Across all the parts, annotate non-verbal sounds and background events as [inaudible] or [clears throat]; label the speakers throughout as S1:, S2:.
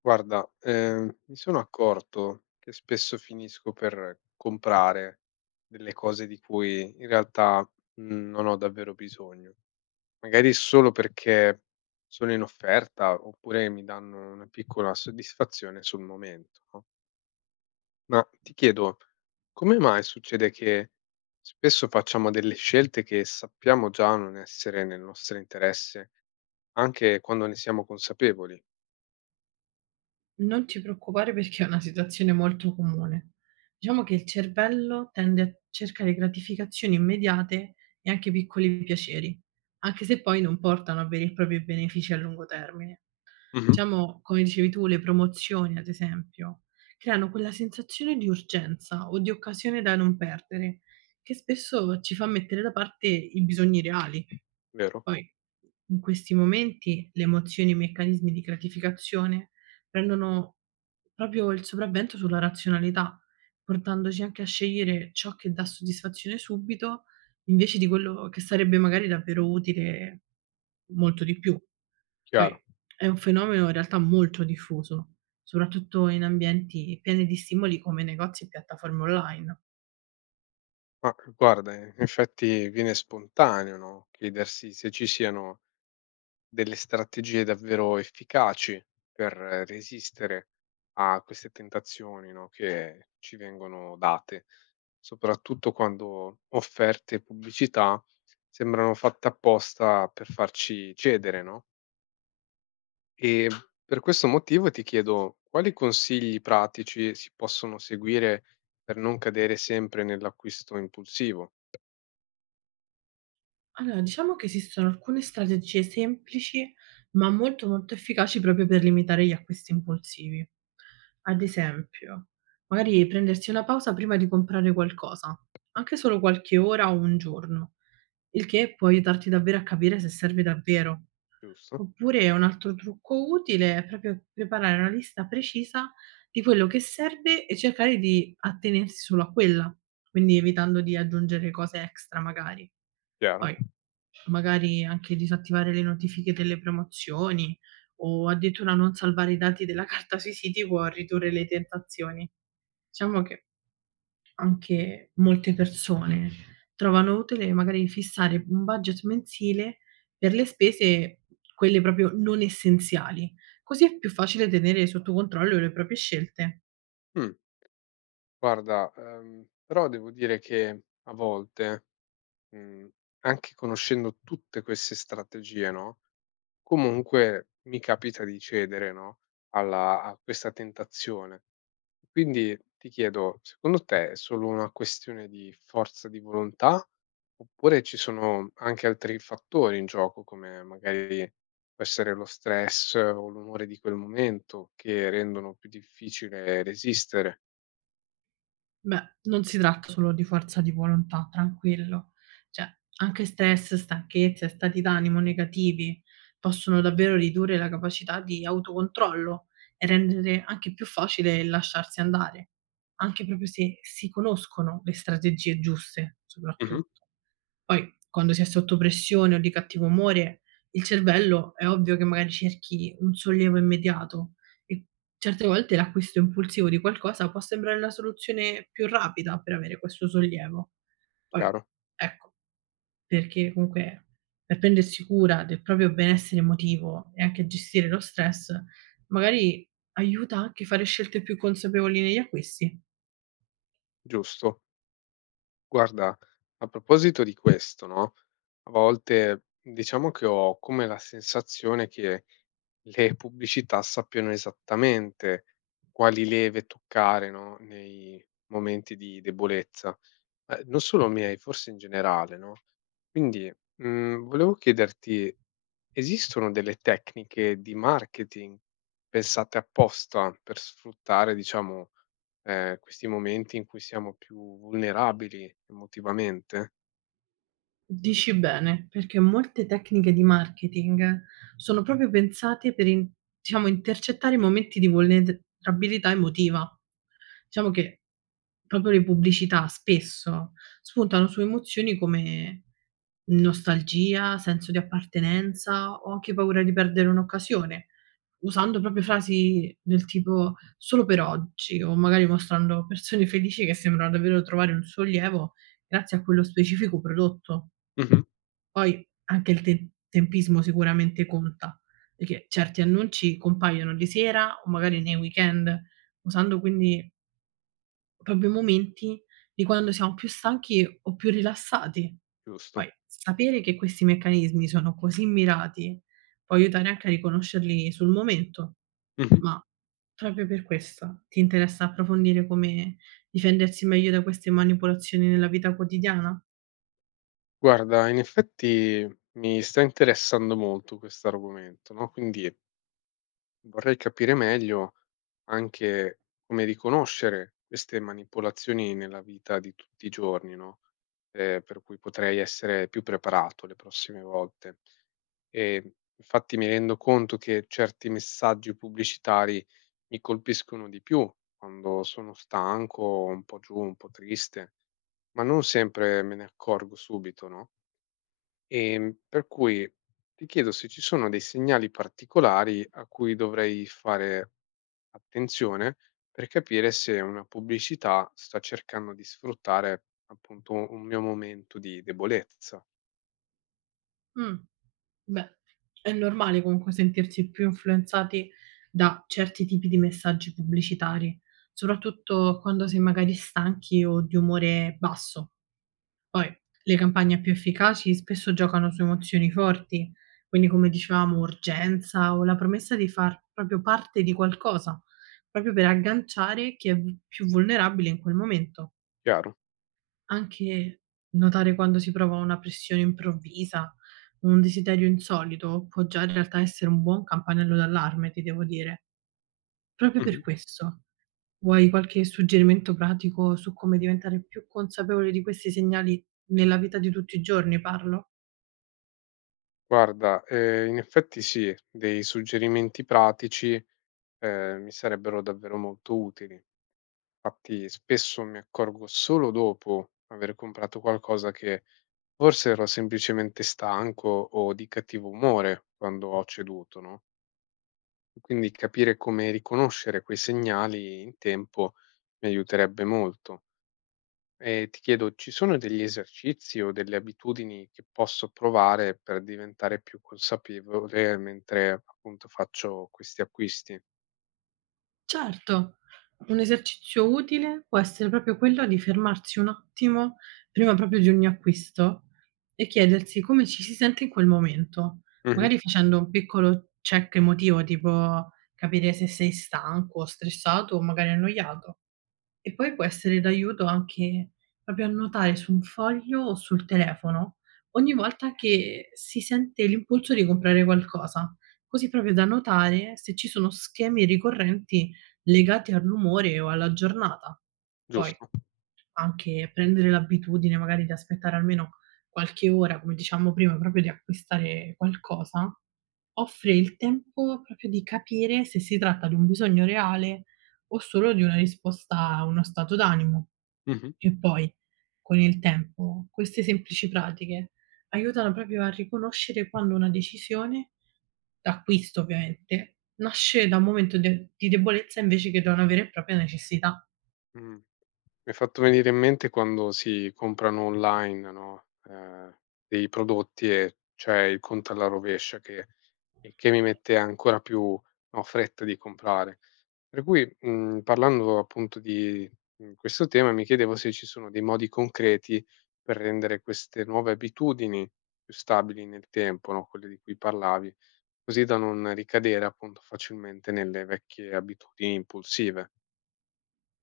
S1: Guarda, mi sono accorto che spesso finisco per comprare delle cose di cui in realtà non ho davvero bisogno, magari solo perché sono in offerta oppure mi danno una piccola soddisfazione sul momento, no? Ma ti chiedo, come mai succede che spesso facciamo delle scelte che sappiamo già non essere nel nostro interesse, anche quando ne siamo consapevoli?
S2: Non ti preoccupare perché è una situazione molto comune. Diciamo che il cervello tende a cercare gratificazioni immediate e anche piccoli piaceri, anche se poi non portano a veri e propri benefici a lungo termine.
S1: Mhm.
S2: Diciamo, come dicevi tu, le promozioni ad esempio, creano quella sensazione di urgenza o di occasione da non perdere, che spesso ci fa mettere da parte i bisogni reali.
S1: Vero?
S2: Poi, in questi momenti, le emozioni e i meccanismi di gratificazione prendono proprio il sopravvento sulla razionalità, portandoci anche a scegliere ciò che dà soddisfazione subito, invece di quello che sarebbe magari davvero utile molto di più.
S1: Chiaro.
S2: Poi è un fenomeno in realtà molto diffuso, soprattutto in ambienti pieni di stimoli come negozi e piattaforme online.
S1: Ma guarda, in effetti viene spontaneo, no, chiedersi se ci siano delle strategie davvero efficaci per resistere a queste tentazioni, no, che ci vengono date, soprattutto quando offerte e pubblicità sembrano fatte apposta per farci cedere, no? E per questo motivo ti chiedo quali consigli pratici si possono seguire per non cadere sempre nell'acquisto impulsivo,
S2: Allora, diciamo che esistono alcune strategie semplici, ma molto molto efficaci proprio per limitare gli acquisti impulsivi. Ad esempio, magari prendersi una pausa prima di comprare qualcosa, anche solo qualche ora o un giorno, il che può aiutarti davvero a capire se serve davvero.
S1: giusto?
S2: Oppure un altro trucco utile è proprio preparare una lista precisa di quello che serve e cercare di attenersi solo a quella, quindi evitando di aggiungere cose extra magari.
S1: Chiaro.
S2: Poi magari anche disattivare le notifiche delle promozioni o addirittura non salvare i dati della [laughs] carta sui siti può ridurre le tentazioni. Diciamo che anche molte persone trovano utile magari fissare un budget mensile per le spese, quelle proprio non essenziali, così è più facile tenere sotto controllo le proprie scelte.
S1: Mh, guarda, però devo dire che a volte, mhmm, anche conoscendo tutte queste strategie, no, comunque mi capita di cedere, no, alla a questa tentazione. Quindi ti chiedo, secondo te è solo una questione di forza di volontà, oppure ci sono anche altri fattori in gioco, come magari può essere lo stress o l'umore di quel momento, che rendono più difficile resistere?
S2: Beh, non si tratta solo di forza di volontà, tranquillo. Cioè, anche stress, stanchezza e stati d'animo negativi possono davvero ridurre la capacità di autocontrollo e rendere anche più facile il lasciarsi andare, anche proprio se si conoscono le strategie giuste,
S1: Mh-mh.
S2: soprattutto. Poi, quando si è sotto pressione o di cattivo umore, il cervello è ovvio che magari cerchi un sollievo immediato, e certe volte l'acquisto impulsivo di qualcosa può sembrare la soluzione più rapida per avere questo sollievo. Poi,
S1: Chiaro,
S2: ecco, perché comunque per prendersi cura del proprio benessere emotivo e anche gestire lo stress, magari aiuta anche a fare scelte più consapevoli negli acquisti.
S1: giusto. Guarda, a proposito di questo, no, a volte diciamo che ho come la sensazione che le pubblicità sappiano esattamente quali leve toccare, no, nei momenti di debolezza, non solo miei, forse in generale, no? Quindi, volevo chiederti, esistono delle tecniche di marketing pensate apposta per sfruttare, diciamo, questi momenti in cui siamo più vulnerabili emotivamente?
S2: Dici bene, perché molte tecniche di marketing sono proprio pensate per in diciamo, intercettare i momenti di vulnerabilità emotiva. Diciamo che proprio le pubblicità spesso spuntano su emozioni come nostalgia, senso di appartenenza o anche paura di perdere un'occasione, usando proprio frasi del tipo "solo per oggi" o magari mostrando persone felici che sembrano davvero trovare un sollievo grazie a quello specifico prodotto.
S1: Mh-mh,
S2: Poi anche il te tempismo sicuramente conta, perché certi annunci compaiono di sera o magari nei weekend, usando quindi proprio i momenti di quando siamo più stanchi o più rilassati.
S1: giusto.
S2: Poi sapere che questi meccanismi sono così mirati può aiutare anche a riconoscerli sul momento.
S1: Mh-mh.
S2: Ma proprio per questo ti interessa approfondire come difendersi meglio da queste manipolazioni nella vita quotidiana?
S1: Guarda, in effetti mi sta interessando molto quest'argomento, no, quindi vorrei capire meglio anche come riconoscere queste manipolazioni nella vita di tutti i giorni, no? Per cui potrei essere più preparato le prossime volte. E infatti mi rendo conto che certi messaggi pubblicitari mi colpiscono di più quando sono stanco, un po' giù, un po' triste, ma non sempre me ne accorgo subito, no? Per cui ti chiedo se ci sono dei segnali particolari a cui dovrei fare attenzione per capire se una pubblicità sta cercando di sfruttare appunto un mio momento di debolezza,
S2: Mh. Beh, è normale comunque sentirsi più influenzati da certi tipi di messaggi pubblicitari, soprattutto quando sei magari stanchi o di umore basso. Poi le campagne più efficaci spesso giocano su emozioni forti, quindi come dicevamo urgenza o la promessa di far proprio parte di qualcosa, proprio per agganciare chi è v più vulnerabile in quel momento.
S1: chiaro?
S2: Anche notare quando si prova una pressione improvvisa, un desiderio insolito, può già in realtà essere un buon campanello d'allarme, ti devo dire. Proprio
S1: Mh-mh.
S2: per questo, vuoi qualche suggerimento pratico su come diventare più consapevoli di questi segnali nella vita di tutti i giorni, parlo?
S1: Guarda, in effetti sì, dei suggerimenti pratici, mi sarebbero davvero molto utili. Fatti spesso mi accorgo solo dopo aver comprato qualcosa che forse ero semplicemente stanco o di cattivo umore quando ho ceduto, no? Quindi capire come riconoscere quei segnali in tempo mi aiuterebbe molto. E ti chiedo, ci sono degli esercizi o delle abitudini che posso provare per diventare più consapevole mentre appunto faccio questi acquisti?
S2: Certo, un esercizio utile può essere proprio quello di fermarsi un attimo prima proprio di ogni acquisto e chiedersi come ci si sente in quel momento,
S1: Mhm.
S2: magari facendo un piccolo check emotivo, tipo capire se sei stanco, stressato o magari annoiato. E poi può essere d'aiuto anche proprio annotare su un foglio o sul telefono ogni volta che si sente l'impulso di comprare qualcosa, così proprio da notare se ci sono schemi ricorrenti legati al rumore o alla giornata. Poi
S1: Giusto.
S2: anche prendere l'abitudine magari di aspettare almeno qualche ora, come dicevamo prima, proprio di acquistare qualcosa, offre il tempo proprio di capire se si tratta di un bisogno reale o solo di una risposta a uno stato d'animo.
S1: Mhm.
S2: E poi, con il tempo, queste semplici pratiche aiutano proprio a riconoscere quando una decisione, d'acquisto ovviamente, nasce da un momento de di debolezza invece che da una vera e propria necessità.
S1: Mm. Mi hai fatto venire in mente quando si comprano online, no, dei prodotti e c'è il conto alla rovescia che il che mi mette ancora più, no, fretta di comprare. Per cui, parlando appunto di, questo tema, mi chiedevo se ci sono dei modi concreti per rendere queste nuove abitudini più stabili nel tempo, no, quelle di cui parlavi, così da non ricadere appunto facilmente nelle vecchie abitudini impulsive.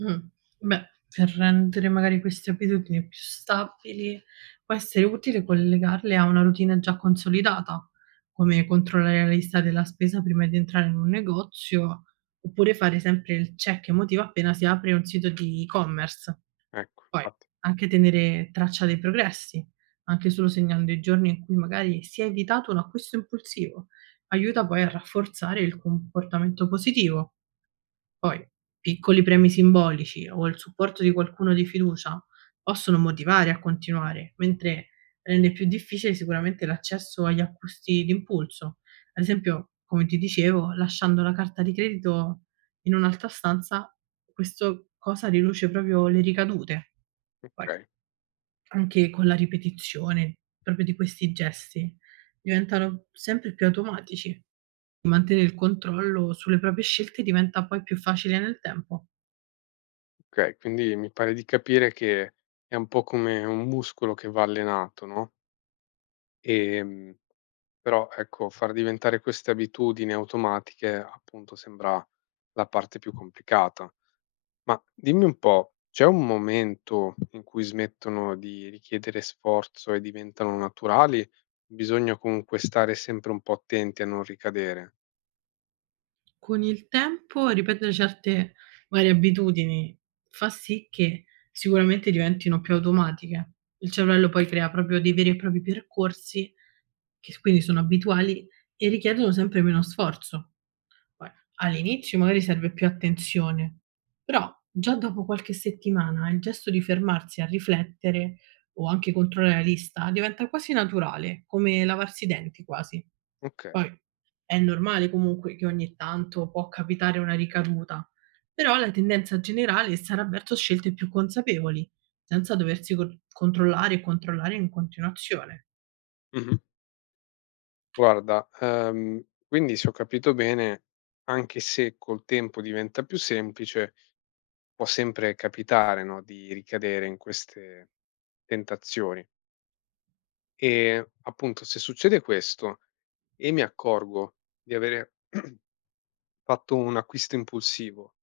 S2: Mh. Beh, per rendere magari queste abitudini più stabili, può essere utile collegarle a una routine già consolidata, come controllare la lista della spesa prima di entrare in un negozio, oppure fare sempre il check emotivo appena si apre un sito di e-commerce.
S1: Ecco,
S2: Poi,
S1: infatti
S2: anche tenere traccia dei progressi, anche solo segnando i giorni in cui magari si è evitato un acquisto impulsivo, aiuta poi a rafforzare il comportamento positivo. Poi, piccoli premi simbolici o il supporto di qualcuno di fiducia possono motivare a continuare, mentre rende più difficile sicuramente l'accesso agli acquisti d'impulso. Ad esempio, come ti dicevo, lasciando la carta di credito in un'altra stanza, questo cosa riduce proprio le ricadute. Poi
S1: okay.
S2: anche con la ripetizione proprio di questi gesti, diventano sempre più automatici. Mantenere il controllo sulle proprie scelte diventa poi più facile nel tempo.
S1: Okay, quindi mi pare di capire che è un po' come un muscolo che va allenato, no, ehm, però ecco, far diventare queste abitudini automatiche, appunto, sembra la parte più complicata. Ma dimmi un po', c'è un momento in cui smettono di richiedere sforzo e diventano naturali? Bisogna comunque stare sempre un po' attenti a non ricadere?
S2: Con il tempo ripetere certe magari abitudini fa sì che sicuramente diventino più automatiche. Il cervello poi crea proprio dei veri e propri percorsi che s quindi sono abituali e richiedono sempre meno sforzo. Poi all'inizio magari serve più attenzione, però già dopo qualche settimana il gesto di fermarsi a riflettere o anche controllare la lista diventa quasi naturale, come lavarsi i denti quasi.
S1: Okay.
S2: Poi è normale comunque che ogni tanto può capitare una ricaduta, però la tendenza generale sarà verso scelte più consapevoli, senza doversi controllare e controllare in continuazione.
S1: Mh-mh. Guarda, quindi se ho capito bene, anche se col tempo diventa più semplice, può sempre capitare, no, di ricadere in queste tentazioni. E appunto, se succede questo e mi accorgo di avere [clears throat] fatto un acquisto impulsivo,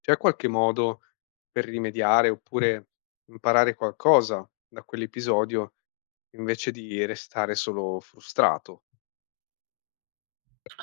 S1: c'è qualche modo per rimediare oppure imparare qualcosa da quell'episodio invece di restare solo frustrato?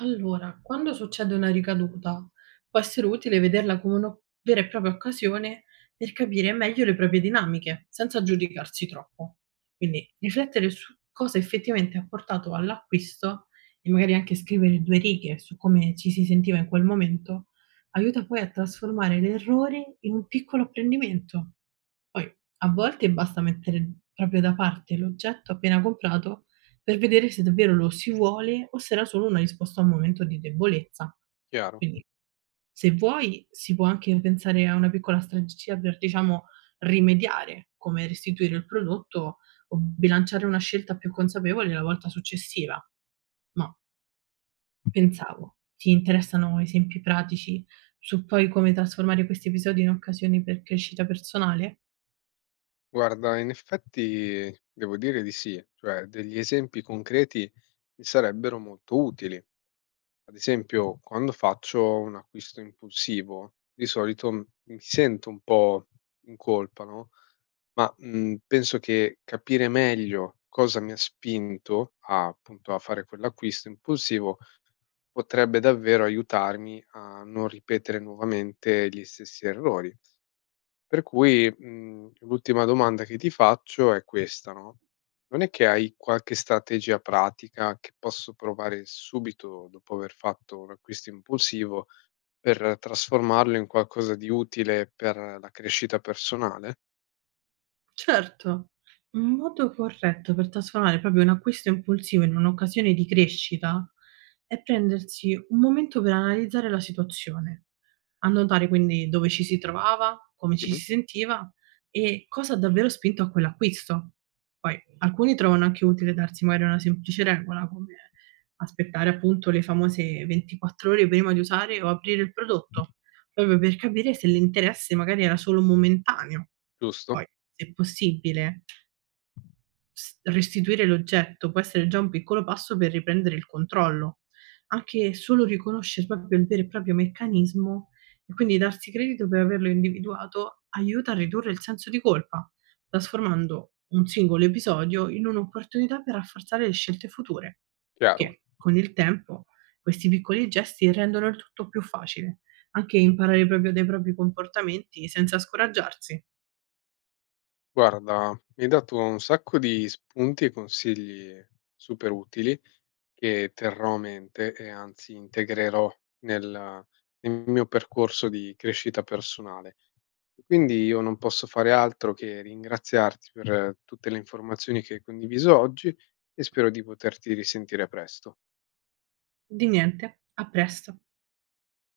S2: Allora, quando succede una ricaduta, può essere utile vederla come una vera e propria occasione per capire meglio le proprie dinamiche, senza giudicarsi troppo. Quindi riflettere su cosa effettivamente ha portato all'acquisto e magari anche scrivere due righe su come ci si sentiva in quel momento, aiuta poi a trasformare l'errore in un piccolo apprendimento. Poi, a volte basta mettere proprio da parte l'oggetto appena comprato per vedere se davvero lo si vuole o se era solo una risposta a un momento di debolezza.
S1: Chiaro?
S2: Quindi, se vuoi, si può anche pensare a una piccola strategia per, diciamo, rimediare, come restituire il prodotto o bilanciare una scelta più consapevole la volta successiva. Ma pensavo, ti interessano esempi pratici su poi come trasformare questi episodi in occasioni per crescita personale?
S1: Guarda, in effetti devo dire di sì, cioè degli esempi concreti mi sarebbero molto utili. Ad esempio, quando faccio un acquisto impulsivo, di solito mi sento un po' in colpa, no? Ma penso che capire meglio cosa mi ha spinto a, appunto a fare quell'acquisto impulsivo potrebbe davvero aiutarmi a non ripetere nuovamente gli stessi errori. Per cui, l'ultima domanda che ti faccio è questa, no, non è che hai qualche strategia pratica che posso provare subito dopo aver fatto un acquisto impulsivo per trasformarlo in qualcosa di utile per la crescita personale?
S2: Certo, un modo corretto per trasformare proprio un acquisto impulsivo in un'occasione di crescita è prendersi un momento per analizzare la situazione. A notare quindi dove ci si trovava, come
S1: Sì.
S2: ci si sentiva e cosa ha davvero spinto a quell'acquisto. Poi alcuni trovano anche utile darsi magari una semplice regola, come aspettare appunto le famose 24 ore prima di usare o aprire il prodotto, proprio per capire se l'interesse magari era solo momentaneo.
S1: Giusto?
S2: Poi, se possibile, S restituire l'oggetto può essere già un piccolo passo per riprendere il controllo. Anche solo riconoscere proprio il vero e proprio meccanismo e quindi darsi credito per averlo individuato, aiuta a ridurre il senso di colpa, trasformando un singolo episodio in un'opportunità per rafforzare le scelte future,
S1: Chiaro.
S2: che con il tempo questi piccoli gesti rendono il tutto più facile, anche imparare proprio dai propri comportamenti senza scoraggiarsi.
S1: Guarda, mi hai dato un sacco di spunti e consigli super utili che terrò a mente e anzi integrerò nel nel mio percorso di crescita personale. Quindi io non posso fare altro che ringraziarti per tutte le informazioni che hai condiviso oggi e spero di poterti risentire presto.
S2: Di niente, a presto.